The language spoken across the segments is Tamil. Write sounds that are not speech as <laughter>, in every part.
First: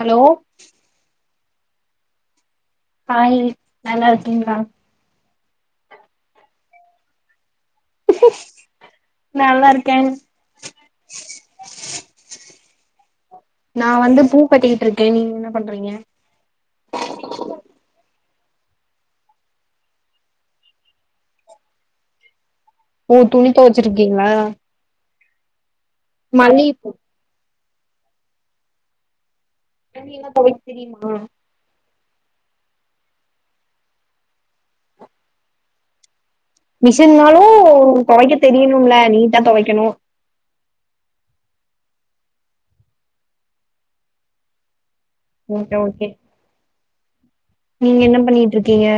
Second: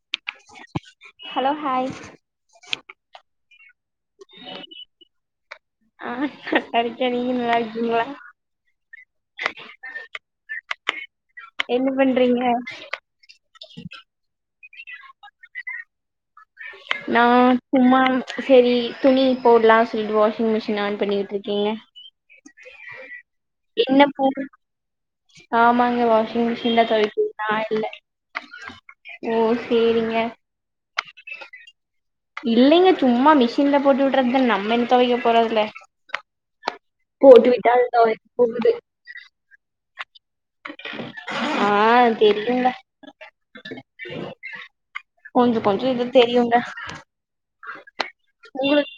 ஹலோ? Hello hi. ஹாய் நல்லார்க்கிங்ளா? ஆ <unintelligible> நீங்க நல்லா இருக்கிங்ளா? நல்லாருக்கன். என்னு பண்றீங்க? நா வந்து பூ கட்டிகிட்ருக்கே நீங்க என்ன பண்றீங்க? நா சும்மா செரி துணி போட்லா சொல்ட்டு வாஷிங் மிஷின் ஆன் பண்ணி விட்ருக்கேங்க. ஓ துணி என்ன துவச்சிருக்கீங்களா பூவு? ஆமாங்க வா வாஷிங் மிஷின்தா மல்லிகைப்பூ தொவைக்கிது நா இல்ல ஓ கைலி சேரிங்க எல்லா தொவைக் தெரிமா? இல்லிங்க சும்மா மிஷின்ல போட்டு விட்றத்தா நம்ம என்ன துவைக்க போறோ அதுல மிஷின்னாலு தொவைக்க போகுது தெரியுணுல்ல நீட்டா தொவைக்கணு. ஆ தெரியுங்க. கொஞ்சொ ஓகே கொஞ்சொ எதோ ஓகே தெரியுங்க. நீங்க என்ன பண்ணிட்ருக்கிங்க? உங்களுக்கு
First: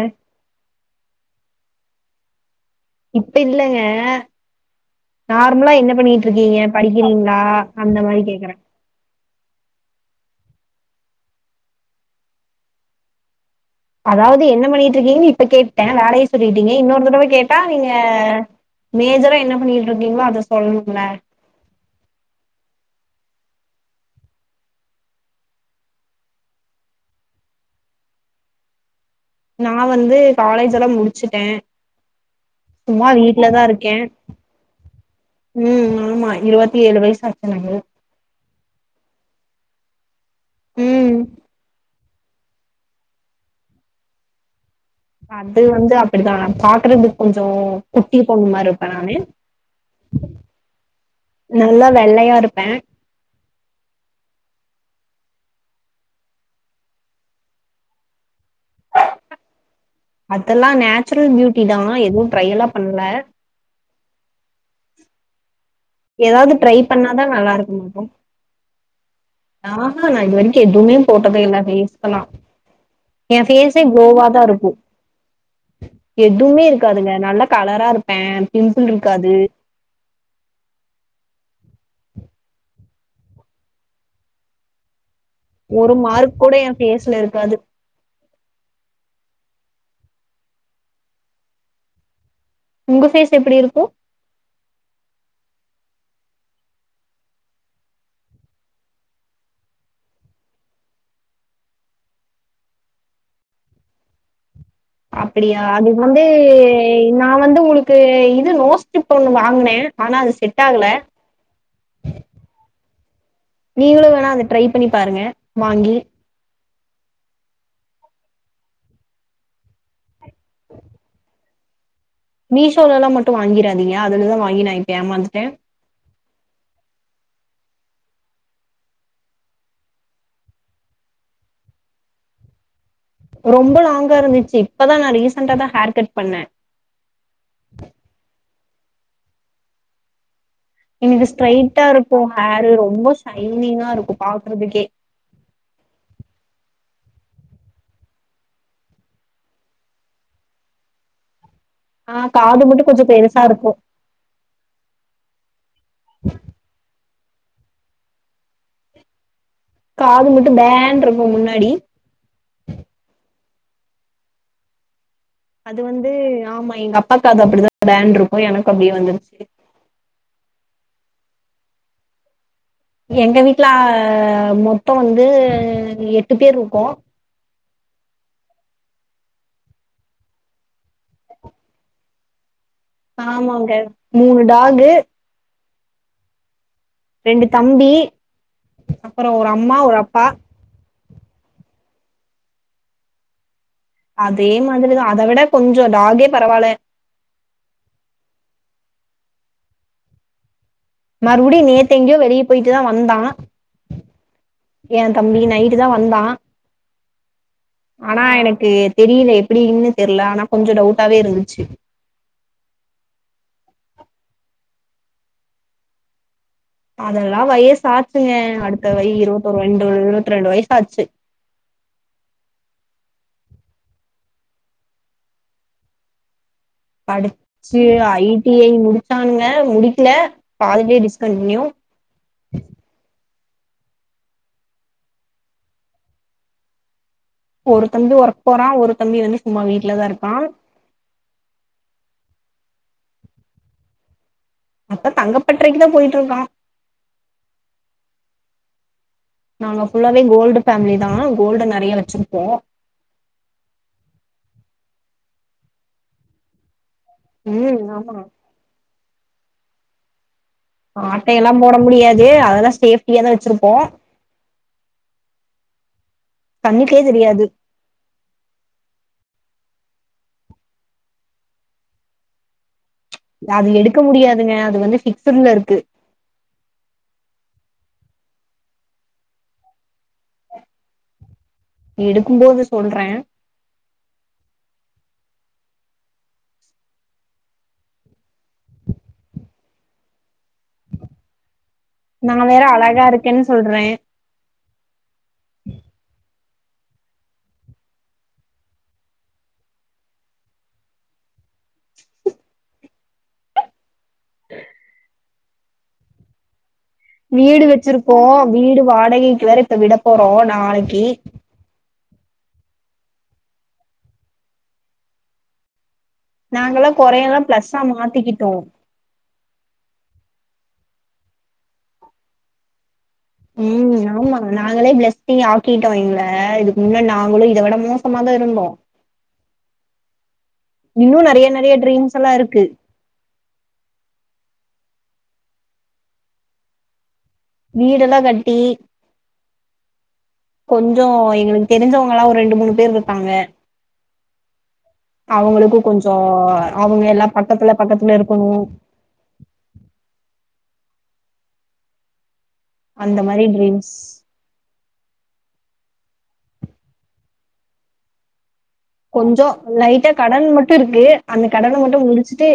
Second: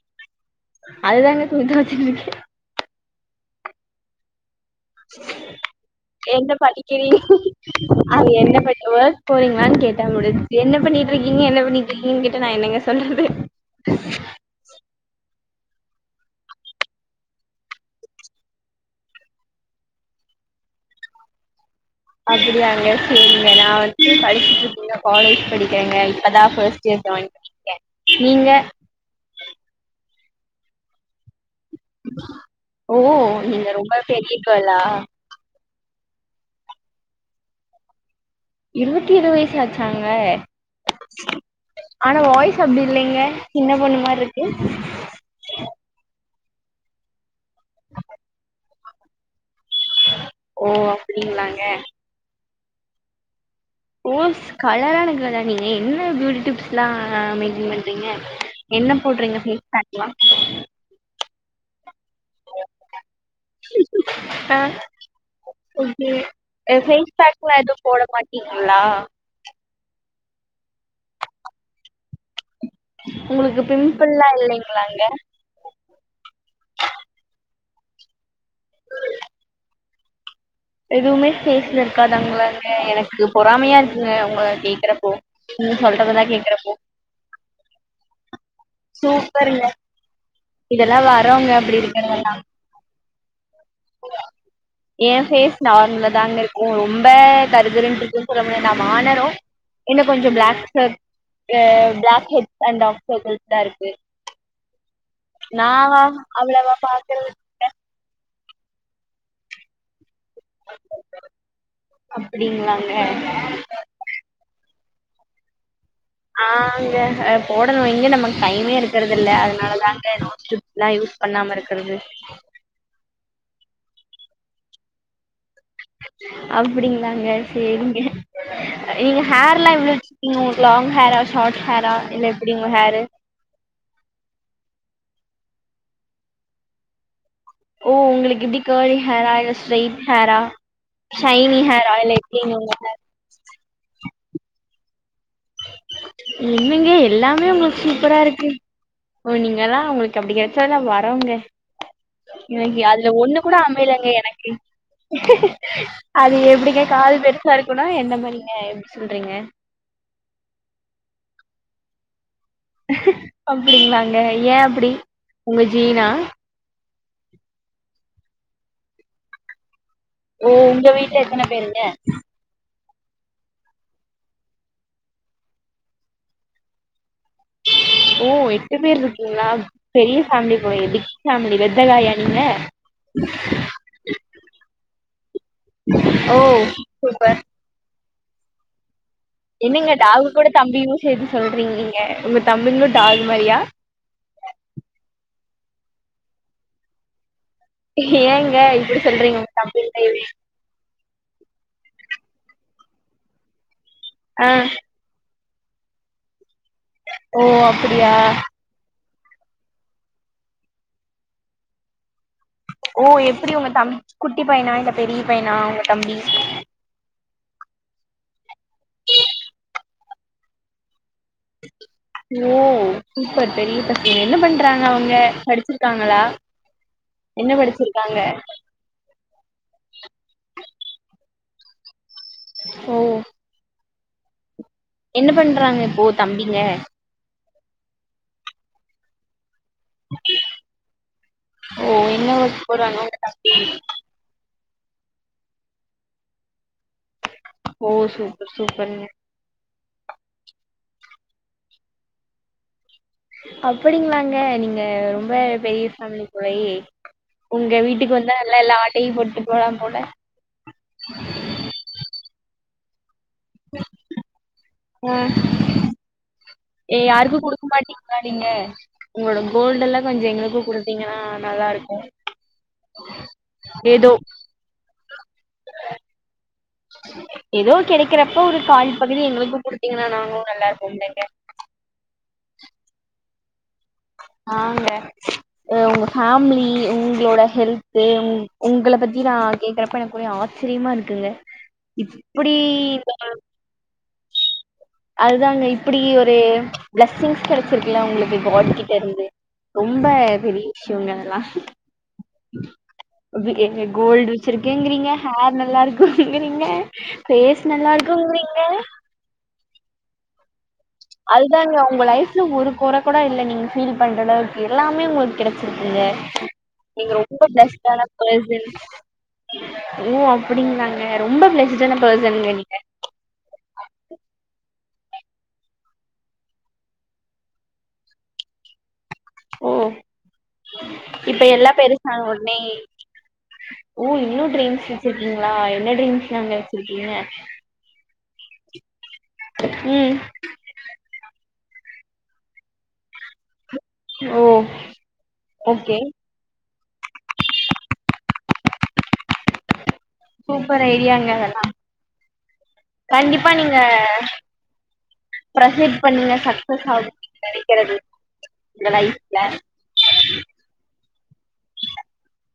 அதுதாங்க துணி தொவச்சிட் நிக்கே. இப்ப இல்லங்க. நார்மலா என்ன என்ன பண்ணிட்ருக்கிங்க படிக்கிறீங்க படிக்கிறிங்ளா அந்த மாரி அது கேக்கறே. என்ன பண் ஒர்க் போறீங்களான் கேட்டா முடிஞ்ச்சு என்ன பண்ணிட்ருக்கீங்க என்ன பண்ணிட்ருக்கீங்கன் கேட்டா நா என்னங்க சொல்றது. அதாவது என்ன பண்ணிகிட்ருக்கீங்கன் இப்ப கேட்டே வேலைய சொல்லிட்டீங்க. இன்னோரு தடவ கேட்டா நீங்க மேஜரா என்ன பண்ணிட்டு இருக்கீங்ளோ அத சொல்ணும்ல. அப்பிடியாங்க சேரிங்க நா வந்து படிச்சுட்ருக்கேங்க காலேஜ் படிக்கறேங்க இப்பதா ஃபஸ்ட் இயர் ஜாயின் ப கே நீங்க? நா வந்து காலேஜ் எல்லா முடிச்சிட்டே. ஓ நீங்க இருக்கே ரொம்ப பெரிய கேளா? ம் ஆமா இருவத்தி ஏழு வய்சு ஆச்சு எனக்கு. இருவத்தி ஏழு வயசு ஆச்சாங்க ம் ஆனா வாய்ஸ் அப்டி இல்லைங்க சின்ன பொண்ணு மார்ருக்கு அது வந்து அப்டிதா பாக்குறதுக் கொஞ்சொ குட்டி பொண்ணு மார் ருப்பே நானு ஓ அப்டிங்களாங்க வெள்ளையாருப்ப ஓஸ் கலரான கேர்லா நீங்க என்ன பியூட்டி டிப்ஸ்லா மெயின்டெயின் பண்றீங்க என்ன போடுறீங்க ஃபேஸ்பேக்லா அதெல்லா நேச்சுரல் பியூட்டிதா எதுவும் ட்ரை எல்லா பண்ல ஆ ஓகே ஏதாவது ட்ரை எ பண்ணாதா நல்லா ஃபேஸ்பேக்லா இருக்க எதுவு போட மாட்டோ மாட் டீங்ளா ஆஹா நா இது வரைக்கு எதுவுமே போட்டதே இல்ல ஃபேஸ்க்குலா எ உங்களுக்கு ஃபேஸே பிம்பிள்லாம் க்லோவாதாருக்கு இல்லைங்களாங்க எதுவுமே இருக்காதுங்க நல்லா கலராருப்பே பிம்பிள் இருக்காது எதுவுமே ஃபேஸ்ல இருக்காதாங்களாங்க எனக்கு பொறாமையா இருக்குங்க உங்கள கேக்குறப்போ ஒரு மார்க் கூட எ ஃபேஸ்ல இருக்காது சூப்பருங்க இதெல்லா வரோங்க அப்டி இருக்கறதெல்லா உங்க ஃபேஸ் எப்புடி இருக்கு <inaudible> ஏ பேஸ் நார்மலா தாங்கருக்கு ரொம்ப கருகருன்றுக்குன் சொல்ல முடியா நா மாநெறோ என்ன கொஞ்சோ ப்ளாக் சர்க் கு ப்ளாக் ஹெட்ஸ் அண்ட் டாக் சர்கிள்ஸ்தா இருக்கு அப்பிடியா அதுக் வந்து அவ்வளவா நா பார்க்கறது வந்து இல்ல. உங்ளுக் கு இது நோஸ் கிப் ஒன்னு வாங்குன ஆனா அது செட் ஆகல அப்டிங்களாங்க நீங்களு வேணா அத ட்ரை பண்ணி பாருங்க வாங்கி ஆங்க அ போடணு எங்க நமக்கு டைமே இருக்கறதில்ல அதனாலதாங்க நோஸ் டிப் லா யூஸ் பண்ணாம இருக்கறது மீஷோலல்லா மட்டு வாங்கிறாதீங்க அதுலதா வாங்கி நா இப்ப ஏமாந்துட்டே அப்டிங்ளாங்க சேரிங்க நீங்க ஹேர்லா எவ்ளோ வச்சிருக்கீங்க உங்ளுக் லாங் ஹேரா ஷார்ட் ஹேரா இல்ல எப்டி உங்க ஹேரு ரொம்ப லாங் ஹேர் இருந்திச்சு இப்பதா நா ரீசன்டாதா ஹேர் கட் பண்ண ஓ உங்குளுக் எப்டி கர்லி ஹேரா இல்ல ஸ்ட்ரைட் ஹேரா எனக்கு ஷைனி ஸ்ட்ரைட்டா ஹேரா இல்ல இருக்கு எப்டிங்க ஹேரு உங்க ஹேர் ரொம்பொ ஷைனிங்கா இருக்கு பாக்குறதுக்கே என்னங்க எல்லாமே உங்களுக் சூப்பராருக்கு ஓ நீங்களா உங்குளுக் அப்டி கெடச்சதுலா வரோங்க ஆ காது எனக்கு மட்டு கொஞ்சோ அதுல பெருசா ஒன்னு கூட இருக்கு அமையலேங்க எனக்கு அது எப்டிங்க கால் பெருசா இருக்குனா என்ன மாரிங்க எப்டி சொல்றீங்க காது மட்டு பே ன்றுக்கு முன்னாடி அப்டிங்ளாங்க ஏ அப்டி உங்க அது ஜீனா வந்து ஆமா எங்க அப்பா காது அப்டிதா பே ன்றுக்கு எனக்கு அப்டியே வந்துருச்சு ஓ உங்க வீட்ல எத்தன பேருங்க எங்க வீட்ல மொத்தொ வந்து எட்டு பேர்ருக்கோ ஓ எட்டு பேர் இருக்கீங்ளா பெரிய ஃபேமிலி போலயே பிக் ஃபேமிலி வெத்தகாயா நீங்க ஆமாங்க மூணு டாகு ஓ சூப்பர் ரெண்டு தம்பி அப்பறோ ஒரு அக் என்னங்க டாகு கூட தம்பியு சேர்த்து சொல்றீங் நீங்க உங்க தம்பிங்லு டாகு மாரியா அதே மாதிரிதா அதவிட கொஞ்சோ டாகே பரவால ஏங்க இப்டி சொல்றீங்க உங்க தம்பிய <inaudible> மறுவுடியு நேத்து எங்கெயோ வெளிய போயிட்டுதா வந்தா ஆ எ தம்பி நைட்டு தா வந்தா ஓ அப்டியா ஆனா எனக்கு தெரில எப்டின்னு தெர்ல ஆனா கொஞ்சோ டவுட்டாவே இருந்துச்சு ஓ எப்டி உங்க தம் குட்டி பையனா இல்ல பெரிய பையனா உங்க தம்பி அதெல்லா வயசாச்சுங்க அடுத்த வய் இருவத்தோர் ரெண்டு இருவத்ரெண்டு வயசாச்சு ஓ சூப்பர் பெரிய பசங்க என்ன பண்றாங்க அவங்க படிச்சிருக்காங்களா என்ன படிச்சு படிச்சிருக்காங்க ஐ டி ஐ முடிச்சானுங்க முடிக்கில பாதிலயே டிஸ்கன்ட்னியு ஓ என்ன பண்றாங்க இப்போ தம்பிங்க ஒரு தம்பி ஒர்க் போறா ஒரு தம்பி வந்து சும்மா வீட்லதா இருக்கா ஓ என்ன ஒர்க் போறாங்க உங்க தம்பி அப்ப தங்கப்பட்டறைக்கு தா போயிட்ருக்கா ஓ சூப்பர் சூப்பர்ங்க நாங்க ஃபுல்லாவே கோல்டு ஃபேமிலி தா கோல்டு நெறைய வச்சுருப்போ அப்டிங்களாங்க நீங்க ரொம்ப பெரிய ஃபேமிலி போலயே ம் உங்க ஆமா வீட்டுக்கு வந்தா நல்லா எல்லா ஆட்டைய போட்டு போலாம் போல ஆட்டைய எல்லா போட முடியாது அதெல்லா சேப்ட்டியாதா வச்சிருப்போம் ம் ஏ யாருக்கு தெரியாது குடுக்க மாட் கதீங்க உங்களோட கோல்டுல்லா கொஞ்சோ எங்களுக்கு குடுத்தீங்கன்னா நல்லா இருக்கு அது எடுக்க முடியாதுங்க அது வந்து பிக்சடுல்ல இருக்கு ஏதோ கெடைக்கரப்போ ஒரு கால்பகுதி எங்குளுக்கு குடுதீங்னா நாங்களு நல்லா இருபோம்லேங்க எடுக்கும்போது சொல்றே ஆங்க உங்க ஃபேமிலி உங்ளோட ஹெல்த்து உங்கள பத்தி நா கேட்கறப்போ எனக் ஒரே ஆச் சிரிமா இருக்குங்க நா இப்டி வேற <inaudible> அழகா இருக்கேன்னு சொல்றே அதாங்க இப்டி ஒரு பிளஸ்ஸிங்ஸ் கெடைச்சிருக்குல உங்களுக்கு காட்கிட் டருந்து ரொம்ப பெரிய விஷ்யோங்க இதலா அப்பி ஏங்க கோல்டு வச்சிருக்கேங்கிறீங்க ஹேர் நல்லா இருக்குங்கிறீங்க ஃபேஸ் வீடு நல்லா வச்சிருக்கோ இருக்குங்கிறீங்க வீடு வாடகைக்கு வேற இப்ப விட போறோ நாளைக்கி அதுதாங்க உங்கள் லைஃப்ல ஒரு குற கூட இல்ல நீங்கள் ஃபீல் பண்ற அளவுக்கு எல்லாமே உங்களுக்கு கெடச்சிருக்குங்க நாங்கல்லா நீங்க ரொம்ப கொறையெல்லா பிளஸ்ஸா பெள்ஸ்டான மாத்திக்கிட்டோ பெர்சன் ஓ அப்டிங்காளங்க ரொம்ப பிளஸ்டான பெர்சனுங்க நீங்க ஆமாங்க நாங்களே பிளஸ்சிங் ஆக்கிட்டோ எங்ள இதுக்கு முன்ன நாங்களு இத விட மோசமா தா இருந்தோ ஓ இன்னு இப்ப நெறைய எல்லா நெறைய ட்ரீம்ஸ் பெருசான எல்லா உன்னே இருக்கு ஓ இன்னு ட்ரீம்ஸ் வச்சிருக்கீங்களா என்ன ட்ரீம்ஸ்ங்கங்க வச்சிருக்கீங்க வீடெல்லா கட்டி ம் கொஞ்சோ எங்களுக்கு தெரிஞ்சவங்கல்லா ஒரு ரெண்டு மூணு பேர் இருக்காங்க ஓ அவங்களுக்கு ஓகே கொஞ்சோ அவங்க எல்லா பக்கத்துல பக்கத்துல இருக்கணு சூப்பர் ஐடியாங்க இதெல்லா அந்த மாரி கண்டிப்பா நீங்க ட்ரீம்ஸ் ப்ரேசிட் பண்ணுங்க சக்சஸ் ஆகும் நீங்க நெனைக்கிறது உங்க லைஃப்ல கொஞ்சோ லைட்டா கடன் மட்டு இருக்கு அந்த கடன மட்டு முடிச்சுட்டு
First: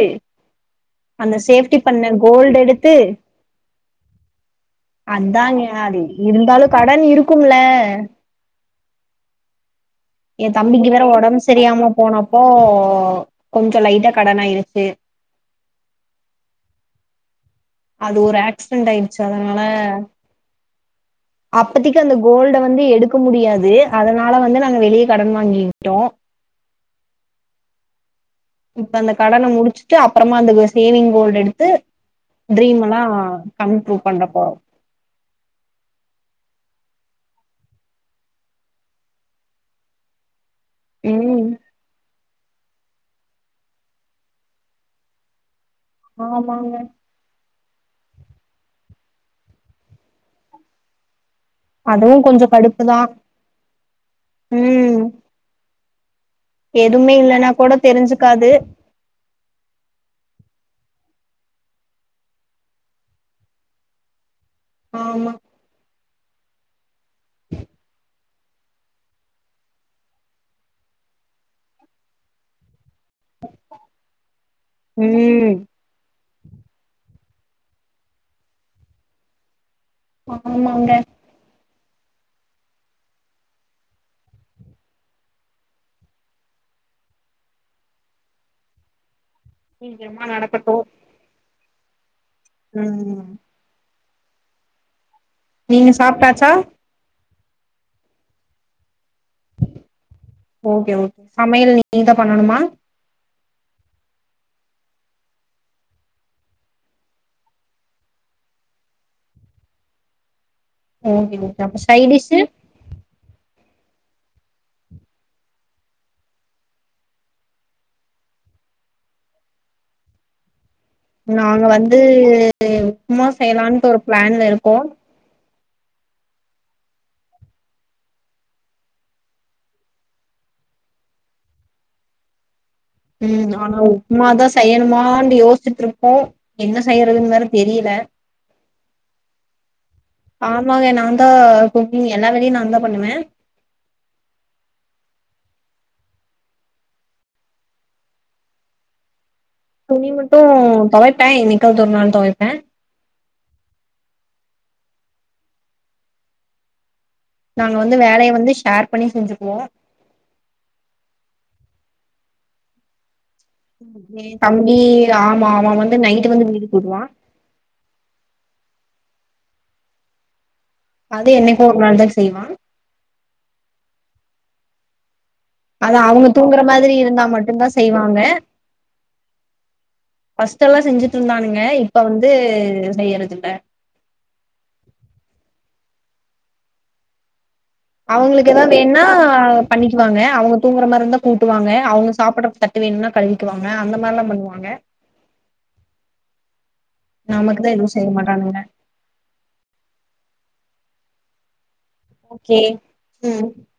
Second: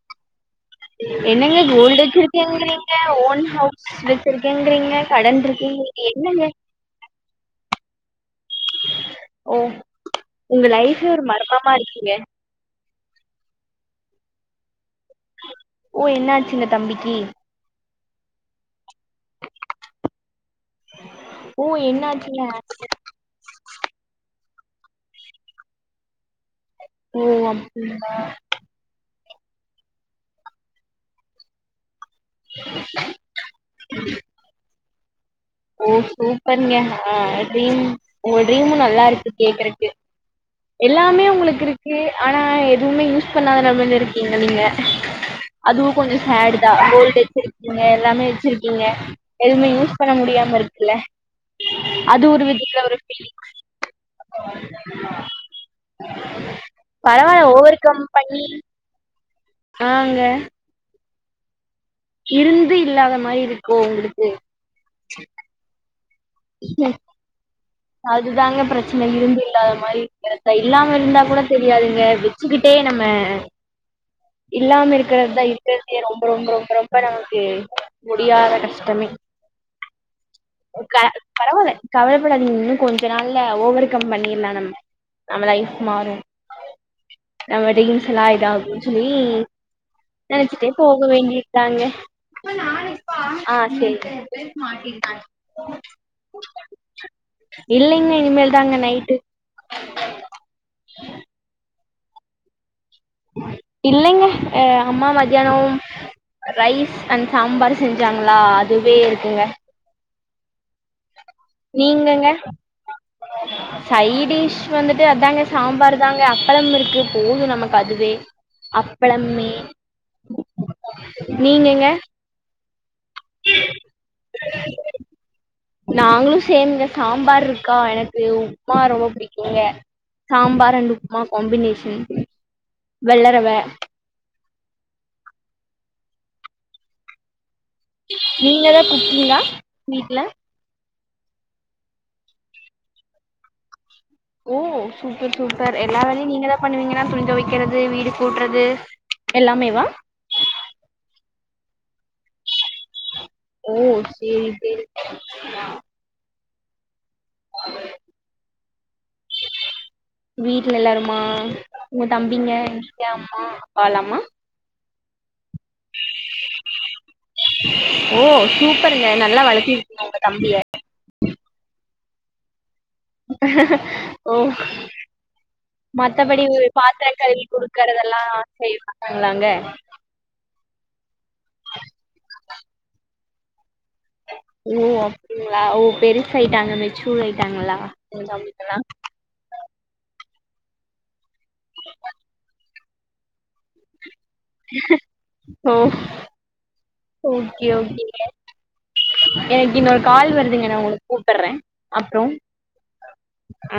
அந்த என்னங்க சேஃப்டி கோல்டு பண்ண கோல்டு எடுத்து வச்சிருக்கேங்கிறீங்க ஓன் ஹவுஸ் வச்சிருக்கேங்கிறீங்க கடன் அதாங்க அது இருக்குங்கிறீங்க என்னங்க இருந்தாலு கடன் இருக்கும்ல ஓ எ உங்க தம்பிக்கு வேற லைஃபே ஒரு ஒடம்பு மர்மமா செரியாம இருக்குங்க போனப்போ கொஞ்சோ லைட்டா கடனாயிருக்கு ஓ என்னாச்சுங்க தம்பிக்கு அது ஒரு ஆக்சிடன்ட் ஆயிடுச்சு அதனால ஓ அப்பத்திக்கு அந்த என்னாச்சுங்க கோல்ட வந்து எடுக் க முடியாது அதனால வந்து நாங்க வெளியே கடன் வாங்கிட்டோ ஒ அப்டிங்களா இப்ப அந்த கடன முடிச்சுட்டு அப்பறமா அந்த சேவிங் கோல்ட எடுத்து ட்ரீம் எல்லா <unintelligible> பண்ண போறோ ஓ சூப்பருங்க ஆ ட்ரீம் உங்க ட்ரீமும் நல்லா இருக்கு கேக்குறக்கு எல்லாமே ம் உங்களுக்கு இருக்கு ஆனா எதுமே யூஸ் பண்ணாத நிலமையில இருக்கீங்க நீங்க அதுவு கொஞ்ச சேட் தா ஆமாங்க கோல்ட் வச்சிருக்கீங்க எல்லாமே வச்சிருக்கீங்க எதுவுமே யூஸ் பண்ண முடியாம இருக்குல அதுவு அது ஒரு கொஞ்சோ விதத்துல ஒரு கடுப்புதா பீலிங் ம் எதுவுமே பரவாயில்ல இல்லன்னா கூட ஓவர் கம் பண்ணி தெரிஞ்சுக்காது ஆங்க இருந்து இல்லாத மாதிரி இருக்கும் உங்களுக்கு ஆமா. அதுதாங்க பிரச்சன இருந்து இல்லாத மாதிரி இருக்கிறதா இல்லாம இருந்தா கூட தெரியாதுங்க வெச்சுக்கிட்டே நம்ம இல்லாம இருக்குறது தா ம் இப் ரொம்ப ரொம்ப ரொம்ப ரொம்ப நமக்கு முடியாத கஷ்டமே ஆமாங்க க பரவாயில்ல கவலைப்படாதீங்க இன்னு கொஞ்ச நாள்ல ஓவர்கம் பண்ணிடலா நம்ம நம்ம லைப் மாறு. <unintelligible> சொல்லி சீக்கிரமா நெனச்சிட்டே நடக்கட்டு போக வேண்டியதுதாங்க ம்ம் ஆ சரிங்க நீங்க சாப்ட்டாச்சா இல்லிங்க இனிமேல் தாங்க நைட்டு ஒகே ஒகே சமயல் நீங்க தா பண்ணணுமா இல்லங்க அம்மா மதியானம் ரைஸ் அண்ட் சாம்பார் செஞ்சாங்களா அதுவே இருக்குங்க ஓகே ஓகே அப்ப நீங்கங்க சைடிஷு சைடிஷ் வந்துட்டு அதாங்க சாம்பார் தாங்க அப்பளம் இருக்கு போது நமக் பதுவே அப்பளமே. நாங்க நீங்கங்க வந்து உப்புமா செய்யலான்ட்டு ஒரு பிளான்ல இருக்கோ நாங்களு செய்யணுங்க சாம்பார் இருக்கா எனக்கு உப்புமா ரொம்ப பிடிக்குங்க. Sambar and upma combination. வெள்ளரவ ம் ஆனா உப்புமாதா செய்யணுமானு யோசிட்டு இருக்கோ என்ன செய்யறதுன்னு வேற தெரியல. நீங்க தா குக்கிங்கா வீட்டு்ல ஆமாங்க நா தா குக்கிங் எல்லா வேலையு நா தா பண்ணுவ. ஓ சூப்பர் சூப்பர் எல்லா வேலையு நீங்கதா பண்ணுவீங்கனா துணி துவைக்குறது வீடு கூட்டுறது எல்லாமேவா துணி மட்டு துவைப்ப என்னிக்காது ஒரு நாள் துவைப்ப ஓ செரி செரி நாங்க வந்து வேலய வந்து ஷேர் பண்ணி செஞ்சுக்குவோ வீட்டுல எல்லாருமா உங்க தம்பிங்க நீங்க அம்மா அப்பாலாமா எய தம்பி ஆமா அவ வந்து நைட் வந்து மீதி போடுவா ஓ சூப்பருங்க நல்லா வளத்திருக்கீங்க உங்க தம்பிய அது என்னிக்கோ ஒரு நாள் தா செய்வா ஓ அது அவங்க மத்தபடி தூங்குற மாதிரி பாத்திர இருந்தா கழுவி மட்டுந்தா செய்வாங்க குடுக்கறதெல்லா செய்யமாட்டாங்களாங்க ஃபர்ஸ்ட் எல்லா செஞ்சுட்டு இருந்தானுங்க இப்ப வந்து செய்யறது இல்ல ஓ அப்டிங்ளா ஓ பெருசாயிட்டாங்க மெச்சூடாயிட்டாங்களா? அவங்களுக்கு ஏதா வேண்ணா பண்ணிக்குவாங்க அவங்க தூங்குற மாரி இருந்தா கூட்டுவாங்க அவங்க சாப்புட்ற தட் டு வேணுனா கழுவிக்குவாங்க அந்த மாரில்லா பண்ணுவா ங்க ஓ ஓகே நமக்குதா எதுவு செய்ய ஓகேங்க மாட்டாங்கங்க. எனக்கு இன்னொரு கால் வருதுங்க நா உங்கள கூப்புட்றே ஓகே ம் ஆ